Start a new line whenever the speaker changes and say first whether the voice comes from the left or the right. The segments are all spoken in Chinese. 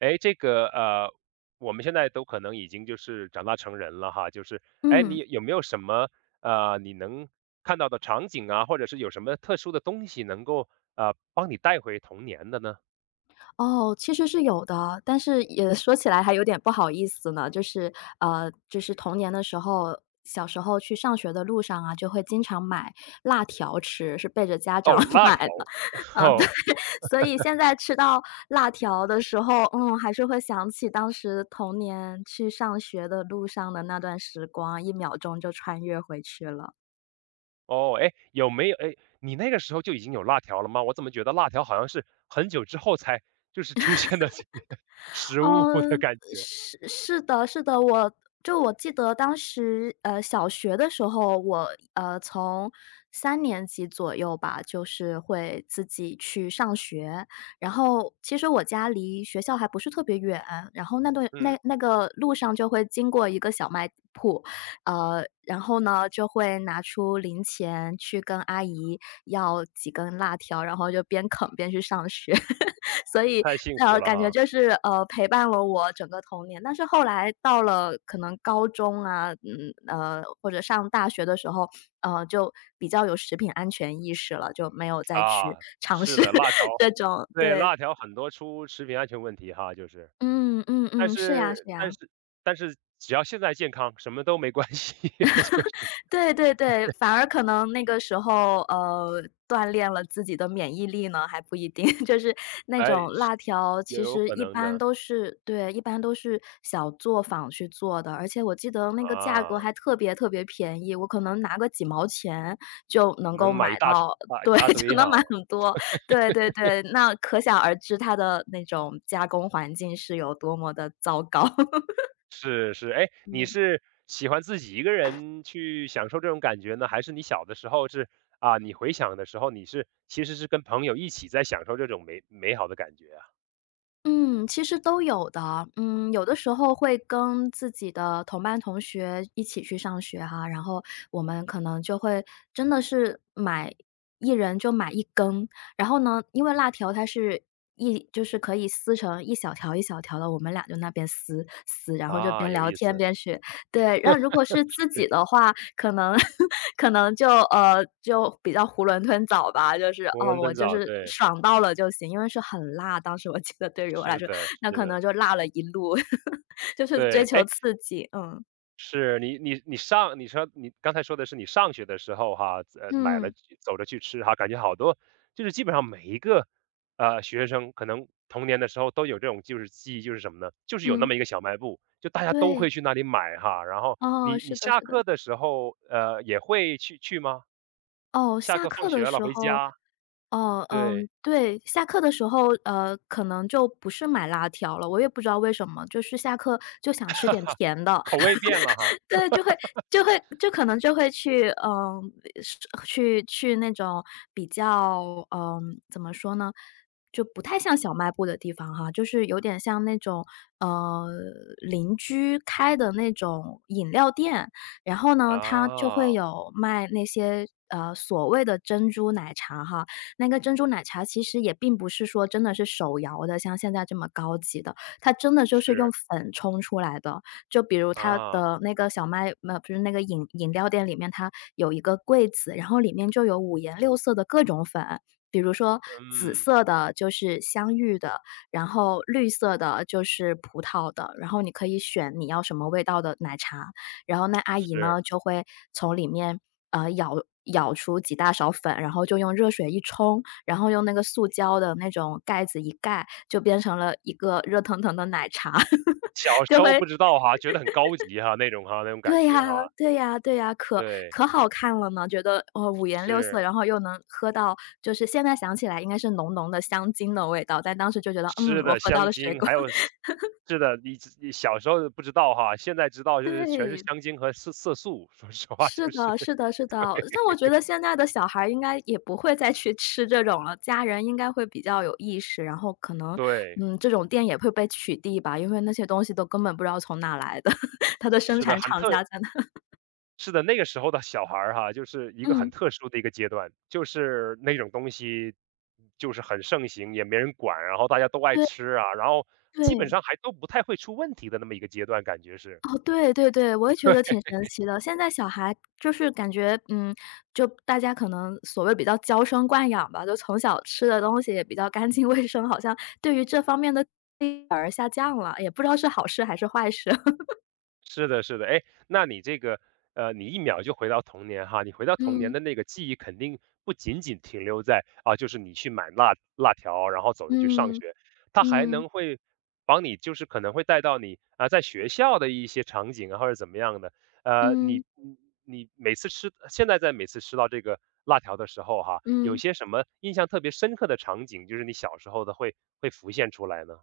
right: 哎，这个我们现在都可能已经就是长大成人了哈，就是哎，
left: 嗯，
right: 你有没有什么你能看到的场景啊，或者是有什么特殊的东西能够帮你带回童年的呢？
left: 哦，其实是有的，但是也 说起来还有点不好意思呢。就是，童年的时候，小时候去上学的路上啊，就会经常买辣条吃，是背着家长
right: 哦，辣
left: 买
right: 条，
left: 的。啊，对，
right: 哦
left: 所以现在吃到辣条的时候，还是会想起当时童年去上学的路上的那段时光，一秒钟就穿越回去了。
right: 哦，哎，有没有哎，你那个时候就已经有辣条了吗？我怎么觉得辣条好像是很久之后才就是出现的 食物的
left: 嗯，
right: 感觉？
left: 是的是的，我记得当时，小学的时候，我，从三年级左右吧，就是会自己去上学。然后其实我家离学校还不是特别远，然后那段
right: 嗯，
left: 那那个路上就会经过一个小卖铺，然后呢，就会拿出零钱去跟阿姨要几根辣条，然后就边啃边去上学。所以，
right: 太幸福了
left: 感觉
right: 哈
left: 就是，陪伴了我整个童年。但是后来到了可能高中啊，或者上大学的时候，就比较有食品安全意识了，就没有再去
right: 啊，
left: 尝
right: 是
left: 试
right: 的，辣 条
left: 这种。
right: 对，
left: 对，
right: 辣条很多出食品安全问题哈，就是，
left: 嗯嗯
right: 但
left: 嗯，是呀是
right: 是但
left: 呀。
right: 是但是只要现在健康，什么都没关系，就是，
left: 对对对，反而可能那个时候，锻炼了自己的免疫力呢，还不一定。就是那
right: 哎，
left: 种辣条，
right: 也
left: 其
right: 有
left: 实
right: 可
left: 一
right: 能
left: 般
right: 的，
left: 都是对，一般都是小作坊去做的，而且我记得那个价
right: 啊，
left: 格还特别特别便宜，我可能拿个几毛钱就能够
right: 能买一
left: 买
right: 大车
left: 到，
right: 大一
left: 对，
right: 大
left: 就
right: 堆哈，
left: 能买很多。对对对，那可想而知它的那种加工环境是有多么的糟糕。
right: 是是，哎，你
left: 嗯。
right: 是喜欢自己一个人去享受这种感觉呢，还是你小的时候是啊，你回想的时候你是其实是跟朋友一起在享受这种美好的感觉啊？
left: 嗯，其实都有的。嗯，有的时候会跟自己的同班同学一起去上学哈，然后我们可能就会真的是买一人就买一根，然后呢，因为辣条它是就是可以撕成一小条一小条的，我们俩就那边撕撕，然后就
right: 啊，
left: 边
right: 有
left: 聊
right: 意
left: 天
right: 思，
left: 边学。对，然后如果是自己的话，可能 可能就，就比较囫囵吞枣吧，就是，
right: 囫
left: 哦，
right: 囵
left: 我
right: 吞
left: 就
right: 枣，
left: 是
right: 对，
left: 爽到了就行，因为是很辣，当时我记得对于我来
right: 是
left: 说，
right: 的
left: 那
right: 是
left: 可
right: 的，
left: 能就辣了一路，就是追
right: 对，
left: 求
right: 哎，
left: 刺激，嗯。
right: 是，你刚才说的是你上学的时候哈，买了
left: 嗯，
right: 走着去吃哈，感觉好多就是基本上每一个，学生可能童年的时候都有这种就是记忆，就是什么呢？就是有那
left: 嗯，
right: 么一个小卖部，就大家都
left: 对，
right: 会去那里买哈。然后
left: 哦，是的
right: 下
left: 是的。
right: 课的时候，也会去吗？
left: 哦，
right: 下
left: 下
right: 课放
left: 课的
right: 学了
left: 时
right: 回
left: 候。
right: 家，
left: 哦，
right: 对，
left: 嗯，对，下课的时候，可能就不是买辣条了，我也不知道为什么，就是下课就想吃点甜的。
right: 口味变了哈。
left: 对，就可能就会去，是去那种比较，怎么说呢，就不太像小卖部的地方哈，就是有点像那种，呃，邻居开的那种饮料店，然后呢，它就会
right: 啊，
left: 有卖那些。所谓的珍珠奶茶哈，那个珍珠奶茶其实也并不是说真的是手摇的，像现在这么高级的，它真的就是用
right: 是，
left: 粉冲出来的。就比如它
right: 啊，
left: 的那个不是那个饮料店里面，它有一个柜子，然后里面就有五颜六色的各种粉。比如说紫
right: 嗯，
left: 色的就是香芋的，然后绿色的就是葡萄的，然后你可以选你要什么味道的奶茶。然后那阿姨
right: 是。
left: 呢，就会从里面，舀出几大勺粉，然后就用热水一冲，然后用那个塑胶的那种盖子一盖，就变成了一个热腾腾的奶茶，
right: 小
left: 就
right: 时候
left: 会
right: 不知道哈，觉得很高级哈，那种哈，那种感
left: 对呀，
right: 觉哈。
left: 对呀，对呀，可
right: 对，
left: 可好看了呢，觉得，哦，五颜六色，
right: 是，
left: 然后又能喝到就是现在想起来应该是浓浓的香精的味道，但当时就觉得，
right: 吃
left: 我
right: 的、
left: 喝到
right: 香
left: 了水
right: 精，
left: 果。
right: 还有是 是的，小时候不知道哈，现在知道就是全是
left: 对，
right: 香精和色素，说实话
left: 是
right: 就是
left: 的，是 的，是的，那我觉得现在的小孩儿应该也不会再去吃这种了，家人应该会比较有意识，然后可能，
right: 对，
left: 这种店也会被取缔吧，因为那些东西都根本不知道从哪来的，它的生
right: 是的，
left: 产厂家在哪？
right: 是的，那个时候的小孩儿哈，就是一个很
left: 嗯，
right: 特殊的一个阶段，就是那种东西就是很盛行，也没人管，然后大家都爱
left: 对，
right: 吃啊，然后基本
left: 对。
right: 上还都不太会出问题的那么一个阶段，感觉是。
left: 哦，对对对，我也觉得挺神奇的。现在小孩就是感觉，就大家可能所谓比较娇生惯养吧，就从小吃的东西也比较干净卫生，好像对于这方面的反而下降了，也不知道是好事还是坏事。
right: 是的，是的，哎，那你这个，你一秒就回到童年哈，你回到童年
left: 嗯，
right: 的那个记忆肯定不仅仅停留在啊，就是你去买辣条，然后走着去上
left: 嗯，
right: 学，它还
left: 嗯，
right: 能会帮你，就是可能会带到你啊，在学校的一些场景啊，或者怎么样的，呃，
left: 嗯，
right: 你
left: 嗯
right: 你你每次吃，现在每次吃到这个辣条的时候哈，有
left: 嗯。
right: 些什么印象特别深刻的场景，就是你小时候的会浮现出来呢？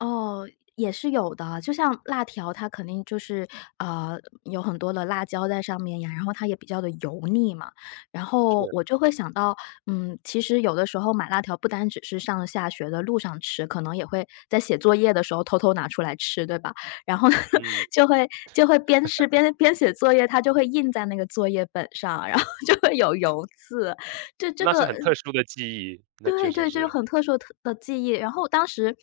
left: 哦，也是有的。就像辣条，它肯定就是，呃，有很多的辣椒在上面呀，然后它也比较的油腻嘛。然后
right: 是，
left: 我就会想到，其实有的时候买辣条不单只是上下学的路上吃，可能也会在写作业的时候偷偷拿出来吃，对吧？然后呢，
right: 嗯，
left: 就会边吃边写作业，它就会印在那个作业本上，然后就会有油渍。
right: 那是很特殊的记忆，那确
left: 对对，
right: 实
left: 这就有
right: 是。
left: 很特殊的记忆。然后当时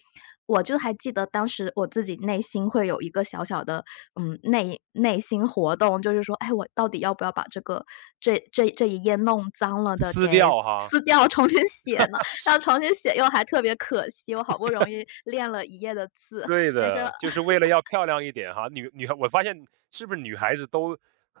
left: 我就还记得，当时我自己内心会有一个小小的，内心活动，就是说，哎，我到底要不要把这一页弄脏了的
right: 撕
left: 给
right: 掉哈，
left: 撕掉，重新写呢？然后重新写又还特别可惜，我好不容易练了一页的字，
right: 对
left: 但是
right: 的，就是为 了要漂亮一点哈。女孩我发现是不是女孩子都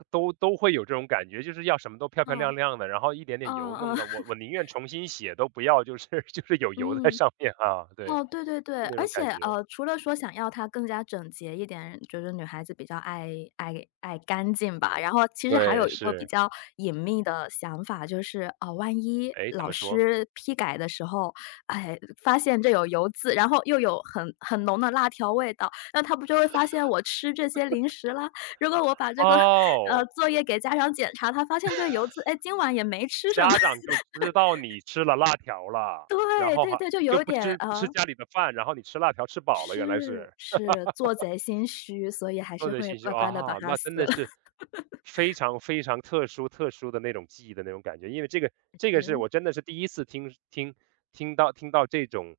right: 会有这种感觉，就是要什么都漂漂
left: 嗯
right: 亮亮的，然后一点点
left: 嗯
right: 油
left: 嗯嗯
right: 弄了，我 宁愿重新写都不要，就是 就是有油在
left: 嗯。
right: 上面啊，对，
left: 哦，对对对，
right: 就那
left: 而
right: 种
left: 且，
right: 感觉。
left: 除了说想要它更加整洁一点，就是女孩子比较爱爱干净吧，然后其实还
right: 对，
left: 有一个比
right: 是，
left: 较隐秘的想法，就是，啊，万一
right: 哎，怎
left: 老
right: 么说？
left: 师批改的时候，哎，发现这有油渍，然后又有很浓的辣条味道，那他不就会发现我吃这些零食啦？如果我把这个，
right: 哦，
left: 作业给家长检查，他发现这个油渍，哎，今晚也没吃什
right: 家
left: 么。
right: 长就 知道你吃了辣条了，然
left: 对，
right: 后
left: 对
right: 还
left: 对，就
right: 就
left: 有点，
right: 不吃家里的饭，然后你吃辣条吃饱了，原来
left: 是，
right: 是。
left: 是，做贼心虚，所以还
right: 获
left: 是
right: 得
left: 会
right: 信息，
left: 乖乖的把
right: 啊，
left: 它
right: 那真
left: 撕了。
right: 的是非常非常特殊特殊的那种记忆的那种感觉，因为这个是
left: 嗯
right: 我真的是第一次听到这种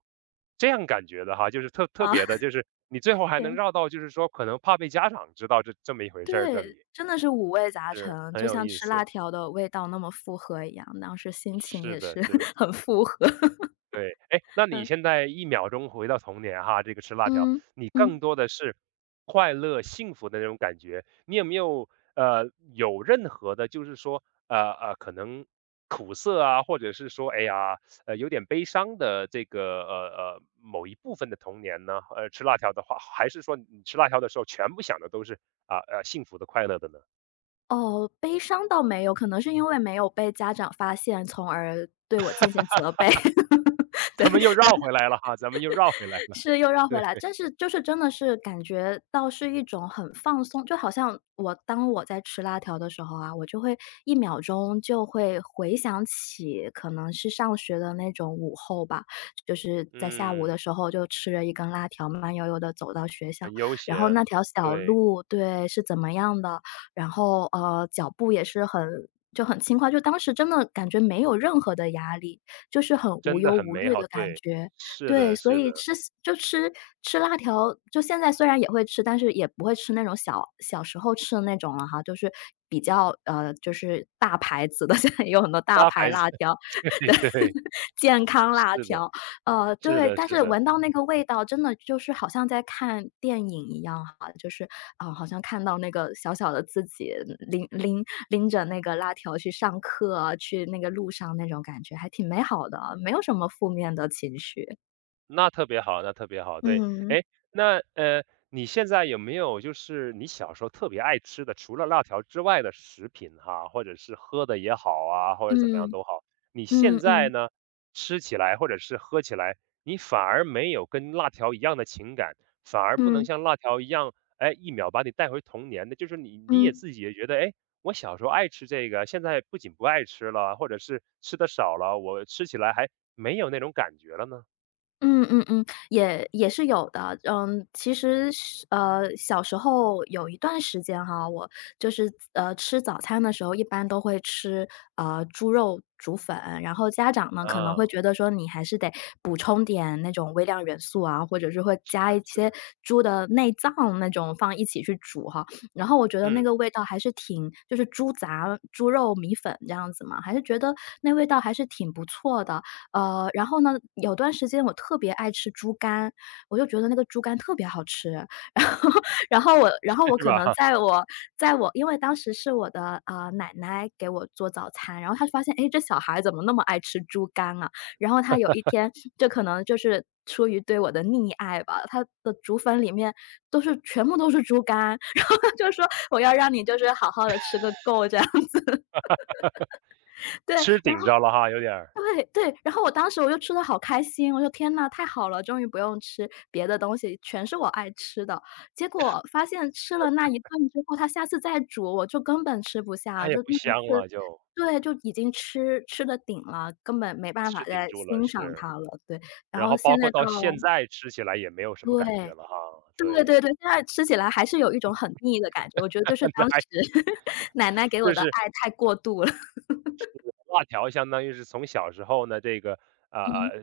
right: 这样感觉的哈，就是特
left: 啊，
right: 别的，就是你最后还能
left: 对。
right: 绕到，就是说可能怕被家长知道这么一回事儿，这
left: 对，
right: 里
left: 真的是五味杂
right: 是
left: 陈，
right: 很
left: 就
right: 有
left: 像
right: 意
left: 吃辣
right: 思，
left: 条的味道那么复合一样，当时心情
right: 是
left: 也
right: 的，
left: 是
right: 是的。
left: 很复合。
right: 对，哎，那你
left: 嗯。
right: 现在一秒钟回到童年哈，这个吃辣条，
left: 嗯，
right: 你更
left: 嗯，
right: 多的是快乐、幸福的那种感觉。你有没有，呃，有任何的就是说，可能苦涩啊，或者是说，哎呀，有点悲伤的这个，某一部分的童年呢？吃辣条的话，还是说你吃辣条的时候全部想的都是，啊，幸福的、快乐的呢？
left: 哦，悲伤倒没有，可能是因为没有被家长发现，从而对我进行责备。
right: 咱
left: 对。
right: 们又绕回来了哈，咱们又绕回来了，
left: 是，又绕回
right: 对，
left: 来，但是就是真的是感觉到是一种很放松，就好像我当我在吃辣条的时候啊，我就会一秒钟就会回想起可能是上学的那种午后吧，就是在下午的
right: 嗯，
left: 时候就吃着一根辣条，慢悠悠的走到学校，
right: 很悠闲，
left: 然后那条小
right: 对。
left: 路，对，是怎么样的，然后，脚步也是很轻快，就当时真的感觉没有任何的压力，就是很无
right: 真的
left: 忧
right: 很
left: 无
right: 美
left: 虑
right: 好，
left: 的感
right: 对，
left: 觉。
right: 是
left: 对，
right: 的
left: 所
right: 是的，
left: 以就吃吃辣条，就现在虽然也会吃，但是也不会吃那种小时候吃的那种了哈，就是比较就是大牌子的，现在也有很多大
right: 大
left: 牌
right: 白菜，
left: 辣条，对，
right: 对，
left: 健康
right: 是
left: 辣
right: 的
left: 条，
right: 是
left: 对，
right: 的
left: 但
right: 是
left: 是
right: 的。
left: 闻到那个味道，真的就是好像在看电影一样哈，就是啊、好像看到那个小小的自己拎拎拎着那个辣条去上课啊去那个路上那种感觉，还挺美好的啊，没有什么负面的情绪。
right: 那特别好，那特别好。对，
left: 嗯。
right: 哎，那你现在有没有就是你小时候特别爱吃的，除了辣条之外的食品哈，或者是喝的也好啊，或者怎么样
left: 嗯，
right: 都好，你
left: 嗯
right: 现在
left: 嗯
right: 呢吃起来或者是喝起来，你反而没有跟辣条一样的情感，反而不能
left: 嗯，
right: 像辣条一样，哎，一秒把你带回童年的，就是你也
left: 嗯。
right: 自己也觉得，哎，我小时候爱吃这个，现在不仅不爱吃了，或者是吃的少了，我吃起来还没有那种感觉了呢？
left: 嗯嗯嗯，也是有的。嗯，其实是小时候有一段时间哈，我就是吃早餐的时候，一般都会吃猪肉煮粉，然后家长呢可能会
right: 啊。
left: 觉得说你还是得补充点那种微量元素啊，或者是会
right: 是
left: 加一
right: 的，是
left: 些
right: 的，
left: 猪的内脏那种放一起去煮哈。然后我觉得那
right: 嗯，
left: 个味道还是挺，就是猪杂、猪肉米粉这样子嘛，还是觉得那味道还是挺不错的。然后呢，有段时间我特别爱吃猪肝，我就觉得那个猪肝特别好吃。然后然后我然后 我
right: 是
left: 可
right: 吧？
left: 能
right: 哈，
left: 在我在我因为当时是我的，奶奶给我做早餐，然后她发现，哎，这小孩怎么那么爱吃猪肝啊？然后她有一天这可能就是出于对我的溺爱吧，她的竹粉里面全部都是猪肝，然后她就说：“我要让你就是好好的吃个够。”这样，对，
right: 吃
left: 然
right: 顶
left: 后
right: 着了哈，有点儿，
left: 对对，然后我当时我就吃的好开心，我说：“天呐，太好了，终于不用吃别的东西，全是我爱吃的。”结果发现吃了那一顿之后，他下次再煮，我就根本吃不下
right: 它
left: 了，
right: 也
left: 就
right: 不
left: 那一
right: 香
left: 次
right: 了就，
left: 对，就已经吃的顶了，根本没办法
right: 吃顶
left: 再
right: 住了，
left: 欣赏
right: 是。
left: 它了，对。然
right: 然
left: 后
right: 后包
left: 现
right: 括
left: 在到
right: 到现在吃起来也没有什么感觉
left: 对，
right: 了哈，
left: 对
right: 对，
left: 对对，现在吃起来还是有一种很腻的感觉，我觉得就是
right: 那
left: 当时
right: 还
left: 奶奶给我
right: 就
left: 的爱
right: 是
left: 太过度了。
right: 辣条相当于是从小时候呢，这个，呃呃
left: 嗯，
right: 呃，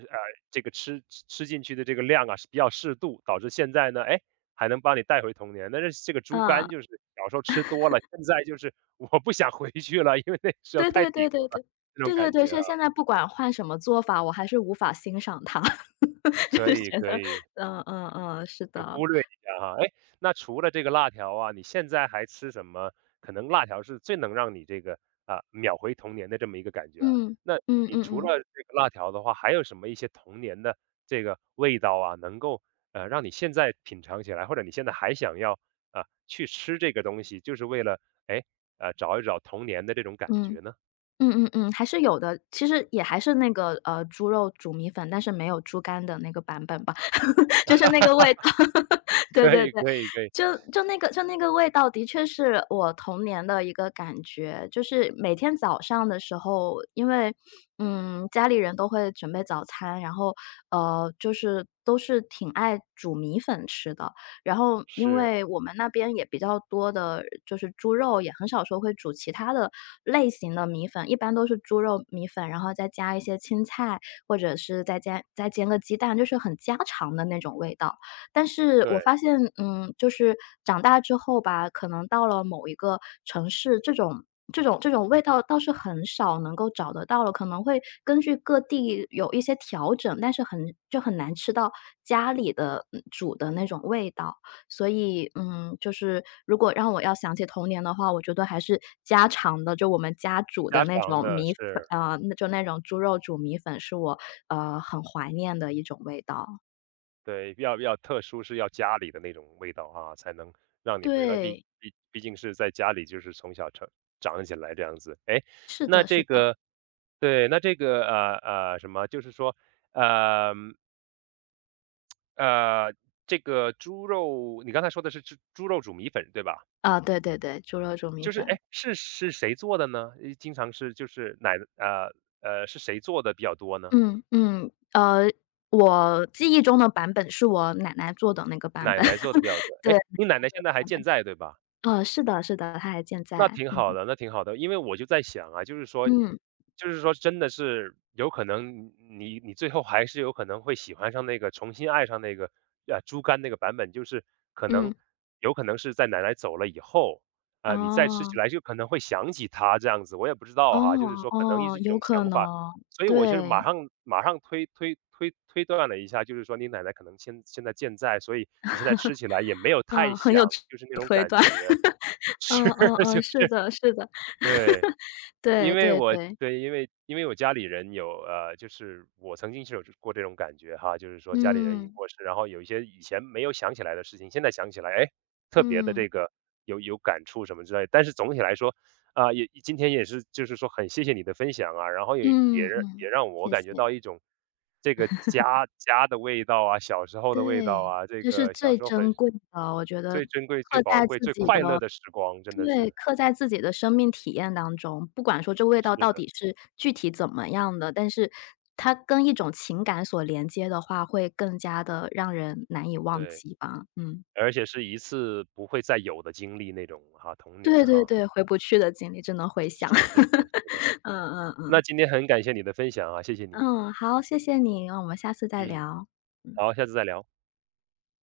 right: 这个吃进去的这个量啊，是比较适度，导致现在呢，哎，还能帮你带回童年。但是这个猪
left: 嗯。
right: 肝就是小时候吃多了，现在就是我不想回去了，因为那时候
left: 对
right: 太
left: 对
right: 顶
left: 对对
right: 了，
left: 对，
right: 这种
left: 对对
right: 感
left: 对，
right: 觉啊，
left: 所以现在不管换什么做法，我还是无法欣赏它，就
right: 可
left: 是
right: 以，
left: 觉
right: 可
left: 得
right: 以。
left: 嗯嗯嗯，是
right: 就
left: 的，
right: 忽略一下哈。哎，那除了这个辣条啊，你现在还吃什么？可能辣条是最能让你这个啊、秒回童年的这么一个感觉啊。
left: 嗯，
right: 那
left: 嗯
right: 你
left: 嗯
right: 除
left: 嗯，
right: 了这个辣条的话，还有什么一些童年的这个味道啊，能够让你现在品尝起来，或者你现在还想要啊、去吃这个东西，就是为了哎找一找童年的这种感
left: 嗯。
right: 觉呢？
left: 嗯嗯嗯，还是有的，其实也还是那个，猪肉煮米粉，但是没有猪肝的那个版本吧，就是那个味道。对
right: 可
left: 对
right: 以，
left: 对，
right: 可以，可以，
left: 就那个味道的确是我童年的一个感觉，就是每天早上的时候，因为，嗯，家里人都会准备早餐，然后，就是都是挺爱煮米粉吃的。然后因
right: 是
left: 为我们那边也比较多的就是猪肉，也很少说会煮其他的类型的米粉，一般都是猪肉米粉，然后再加一些青菜，或者是再加再煎个鸡蛋，就是很家常的那种味道。但是我发
right: 对
left: 现，嗯，就是长大之后吧，可能到了某一个城市，这种味道倒是很少能够找得到了，可能会根据各地有一些调整，但是很就很难吃到家里的嗯煮的那种味道。所以，嗯，就是如果让我要想起童年的话，我觉得还是家常的，就我们家煮的
right: 家
left: 那
right: 常
left: 种
right: 的
left: 米粉，
right: 是。
left: 啊、那就那种猪肉煮米粉，是我很怀念的一种味道。
right: 对，比较比较特殊是要家里的那种味道啊，才能让你回来。
left: 对，
right: 毕竟是在家里，就是从小成长起来这样子。哎，
left: 是
right: 那
left: 的是
right: 这
left: 的，
right: 个，对，那这个什么，就是说，呃呃，这个猪肉，你刚才说的是猪肉煮米粉对吧？
left: 啊，对对对，猪肉煮米
right: 就是
left: 粉。
right: 哎，是谁做的呢？诶经常是就是是谁做的比较多呢？
left: 嗯嗯，我记忆中的版本是我奶奶做的那个版
right: 奶
left: 本，
right: 奶做的比较 多。哎，
left: 对，
right: 你奶奶现在还
left: 版
right: 健
left: 本。
right: 在对吧？
left: 是的是的，它还健
right: 那
left: 在，
right: 挺好
left: 嗯
right: 的，那挺好的。因为我就在想啊，就是说
left: 嗯
right: 真的是有可能你你最后还是有可能会喜欢上那个重新爱上那个，猪肝那个版本。就是可能
left: 嗯，
right: 有可能是在奶奶走了以后，啊，你再吃起
left: 哦，
right: 来就可能会想起她这样子，我也不知
left: 哦
right: 道哈，就是说可能一
left: 哦，
right: 直一
left: 有
right: 种
left: 可
right: 想法。
left: 能，
right: 所以我就是
left: 对，
right: 马上推断了一下，就是说你奶奶可能现在健在，所以你现在吃起来也没有太
left: 嗯，很有
right: 想，
left: 值
right: 就是那
left: 得
right: 种
left: 推
right: 感
left: 断。
right: 觉。
left: 嗯
right: 是，
left: 嗯嗯，
right: 就
left: 是
right: 是
left: 的是的，
right: 对，因
left: 对
right: 为
left: 对
right: 我
left: 对，
right: 对，因为我家里人有，就是我曾经是有过这种感觉哈，就是说家里人已经
left: 嗯，
right: 过世，然后有一些以前没有想起来的事情，现在想起来，哎，特别的
left: 嗯，
right: 这个有感触什么之类的。但是总体来说，啊、也今天也是就是说很谢谢你的分享啊，然后
left: 嗯
right: 也
left: 嗯，
right: 让我
left: 谢
right: 感觉
left: 谢。
right: 到一种这个家的味道啊，小时候的味道
left: 对，
right: 啊，这
left: 这是
right: 个小
left: 最
right: 时候
left: 珍贵的，我觉得
right: 最珍贵、最
left: 刻
right: 宝
left: 在
right: 贵、
left: 自
right: 最
left: 己的
right: 快乐的时光，真的
left: 对，
right: 是
left: 刻在自己的生命体验当中，不管说这味
right: 是
left: 道到
right: 的，
left: 底是具体怎么样的，但是它跟一种情感所连接的话，会更加的让人难以忘
right: 对。
left: 记吧，嗯。
right: 而且是一次不会再有的经历那种哈，童
left: 对
right: 年
left: 对
right: 哈。
left: 对，回不去的经历只能回想。
right: 是的，是的。
left: 嗯嗯
right: 那
left: 嗯，
right: 今天很感谢你的分享啊，谢谢你。
left: 嗯，好，谢谢你，我们下次再
right: 嗯，
left: 聊。嗯。
right: 好，下次再聊。